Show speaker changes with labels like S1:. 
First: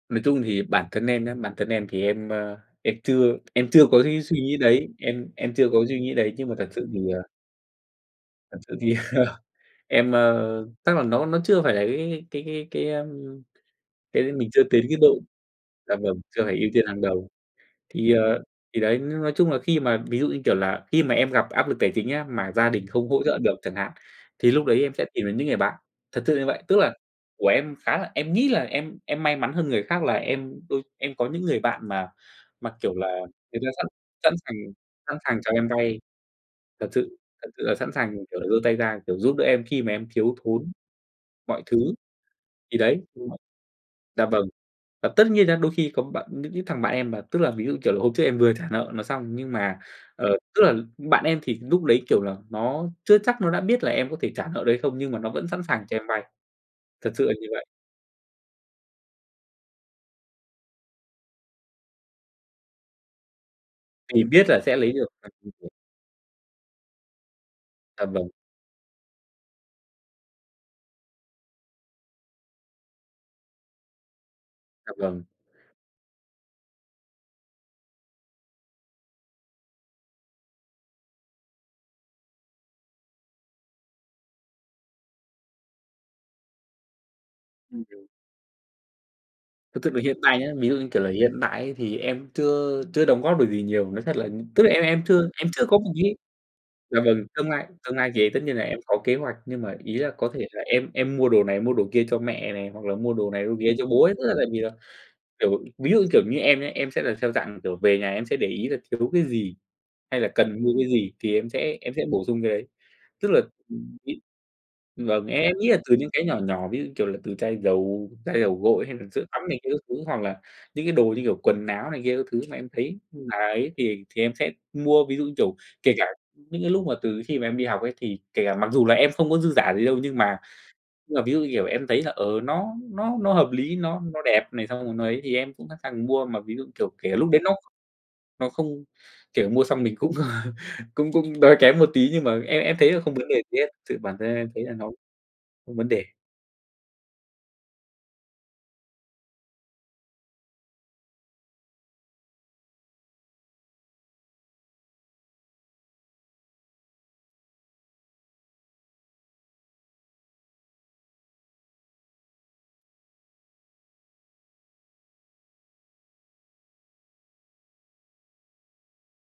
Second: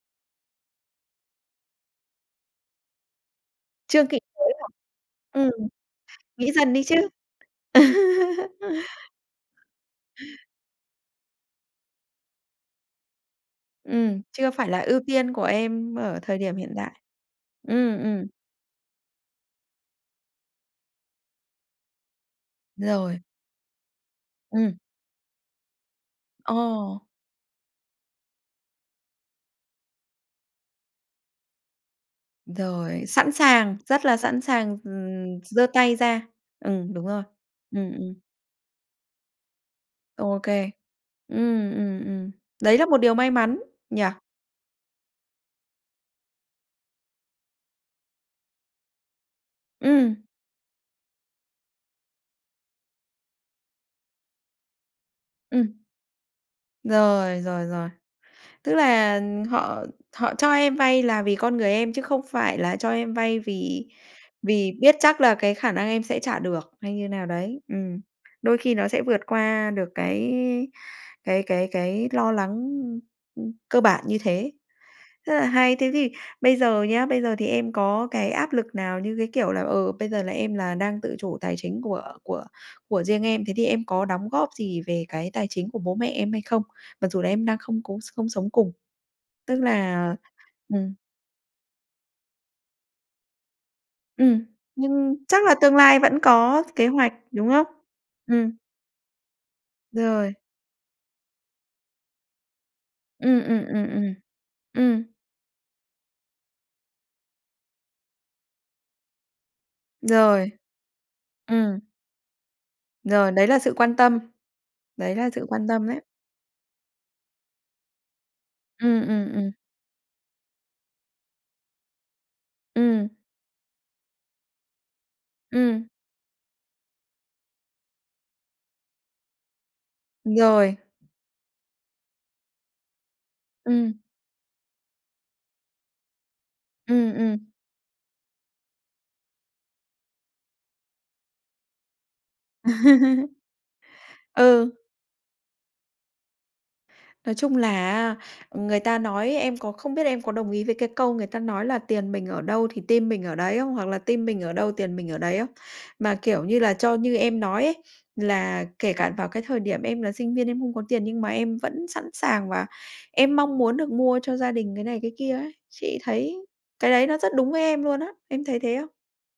S1: Nói chung thì bản thân em nhá, bản thân em thì em, ơ, em chưa em chưa có
S2: Chưa kịp
S1: cái suy
S2: nới
S1: nghĩ
S2: lỏng.
S1: đấy, em
S2: Ừm,
S1: em chưa có suy nghĩ đấy nhưng
S2: nghĩ
S1: mà thật
S2: dần đi
S1: sự
S2: chứ.
S1: thì ờ Thật sự thì, ờ, em, ờ, chắc là nó nó chưa phải là cái cái cái cái cái cái, ơm,
S2: Ừm,
S1: cái mình
S2: chưa
S1: chưa
S2: phải là
S1: tới cái
S2: ưu
S1: độ
S2: tiên của em
S1: là mình
S2: ở thời
S1: chưa
S2: điểm
S1: phải ưu
S2: hiện
S1: tiên hàng
S2: đại.
S1: đầu.
S2: Ừm,
S1: Thì,
S2: ừm.
S1: ờ, thì đấy, n nói chung là khi mà ví dụ, như kiểu là, khi mà em gặp áp lực tài chính á, mà gia đình không
S2: Rồi.
S1: hỗ trợ được chẳng hạn, thì lúc
S2: Ừm.
S1: đấy em sẽ tìm đến những người bạn, thật sự như vậy. Tức là
S2: Ồ!
S1: của em khá là em nghĩ là em em may mắn hơn người khác là em đôi em có những người bạn mà mà, kiểu
S2: Rồi,
S1: là,
S2: sẵn
S1: người ta
S2: sàng,
S1: sẵn
S2: rất là
S1: sẵn
S2: sẵn
S1: sàng
S2: sàng,
S1: sẵn
S2: ừm,
S1: sàng cho
S2: giơ
S1: em
S2: tay
S1: vay,
S2: ra.
S1: thật
S2: Ừm, đúng
S1: sự
S2: rồi.
S1: thật sự là
S2: Ừm,
S1: sẵn
S2: ừm.
S1: sàng, kiểu, là giơ tay ra, kiểu, giúp đỡ em khi mà em thiếu
S2: Ô kê.
S1: thốn mọi
S2: Ừm,
S1: thứ.
S2: ừm, ừm.
S1: Thì
S2: Đấy là một
S1: đấy,
S2: điều
S1: đúng
S2: may
S1: rồi,
S2: mắn, nhỉ?
S1: dạ vâng. Và tất nhiên nha, đôi khi có bạn những cái thằng bạn em mà tức là ví dụ, kiểu là, hôm trước em vừa trả nợ nó xong, nhưng mà,
S2: Ừm.
S1: ờ, tức là bạn em thì lúc đấy, kiểu là, nó chưa chắc nó đã biết là em có thể trả nợ được hay không, nhưng mà nó vẫn sẵn
S2: Ừm,
S1: sàng cho em vay, thật sự là
S2: rồi,
S1: như vậy.
S2: rồi, rồi. Tức là, ờm, họ họ cho em vay là vì con người em chứ không phải là cho em vay vì
S1: Thì biết là
S2: vì
S1: sẽ lấy
S2: biết
S1: được
S2: chắc là cái
S1: [unintelligible]
S2: khả năng em sẽ trả được hay như nào đấy, ừm.
S1: À, vâng.
S2: Đôi khi nó sẽ vượt qua được cái cái cái cái lo lắng, ưm, ưm, cơ bản như thế,
S1: À, vâng.
S2: rất là hay. Thế thì bây giờ nhá, bây giờ thì em có cái áp lực nào như, cái kiểu, là, ờ, bây giờ là em là đang tự chủ tài chính của của của riêng em, thế thì em có đóng góp gì về cái tài chính của bố mẹ em hay không? Mặc dù là em đang không
S1: Ừm,
S2: có
S1: ừm.
S2: s không sống cùng, tức
S1: Nói thực
S2: là,
S1: là
S2: ờ,
S1: hiện tại nhá, ví dụ, như
S2: ừm.
S1: kiểu là, hiện tại ấy thì em chưa chưa đóng góp được gì nhiều. Nói thật là
S2: Ừm,
S1: tức là em em
S2: nhưng
S1: chưa
S2: chắc
S1: em
S2: là
S1: chưa
S2: tương
S1: có phải
S2: lai
S1: nghĩ
S2: vẫn có t kế
S1: dạ
S2: hoạch,
S1: vâng, tương
S2: đúng không?
S1: lai tương lai thì tất
S2: Ừm.
S1: nhiên là em có kế hoạch nhưng mà ý là có
S2: Rồi.
S1: thể là em em mua đồ này, mua đồ kia cho mẹ này hoặc là mua đồ
S2: Ừm,
S1: này, đồ
S2: ừm,
S1: kia cho
S2: ừm,
S1: bố
S2: ừm.
S1: ấy. Tức là tại vì là,
S2: Ừm.
S1: kiểu, ví dụ, kiểu, như em nhá, em sẽ là theo dạng, kiểu, về nhà em sẽ để ý là thiếu cái gì hay là
S2: Rồi.
S1: cần mua cái gì thì em sẽ
S2: Ừm.
S1: em sẽ bổ sung cái đấy. Tức
S2: Rồi,
S1: là,
S2: đấy là sự quan
S1: ừm,
S2: tâm,
S1: vị
S2: đấy
S1: vâng,
S2: là
S1: e
S2: sự
S1: em
S2: quan
S1: nghĩ là
S2: tâm
S1: từ
S2: đấy.
S1: những cái nhỏ nhỏ ví dụ như, kiểu, là từ chai dầu, chai dầu gội hay
S2: Ừm,
S1: là sữa
S2: ừm,
S1: tắm
S2: ừm.
S1: này kia các thứ hoặc là những cái đồ như, kiểu, quần áo này kia các thứ mà em thấy
S2: Ừm.
S1: là ấy thì thì em sẽ mua. Ví dụ, kiểu,
S2: Ừm.
S1: kể cả những cái lúc mà từ khi mà em đi học ấy thì kể cả mặc dù là em không có dư giả gì đâu nhưng
S2: Ừm,
S1: mà
S2: rồi.
S1: nhưng mà ví dụ như, kiểu, em thấy là, ờ, nó nó nó hợp lý, nó
S2: Ừm.
S1: nó đẹp này, xong rồi nó ấy, thì em cũng sẵn sàng mua, mà ví dụ, kiểu,
S2: Ừm,
S1: kể lúc đấy
S2: ừm.
S1: nó nó không kiểu, mua xong mình cũng cũng cũng đói kém một tí nhưng mà em em thấy là không vấn đề gì hết, tự bản thân em em thấy
S2: Ừ.
S1: là nó không vấn đề.
S2: Nói chung là, à, người ta nói em còn không biết em có đồng ý với cái câu người ta nói là "Tiền mình ở đâu thì tim mình ở đấy" không? Hoặc là "Tim mình ở đâu tiền mình ở đấy" không? Mà, kiểu như là, cho như em nói ấy, là kể cả vào cái thời điểm em là sinh viên em không có tiền nhưng mà em vẫn sẵn sàng và em mong muốn được mua cho gia đình cái này, cái kia ấy. Chị thấy cái đấy nó rất đúng với em luôn á. Em thấy thế không?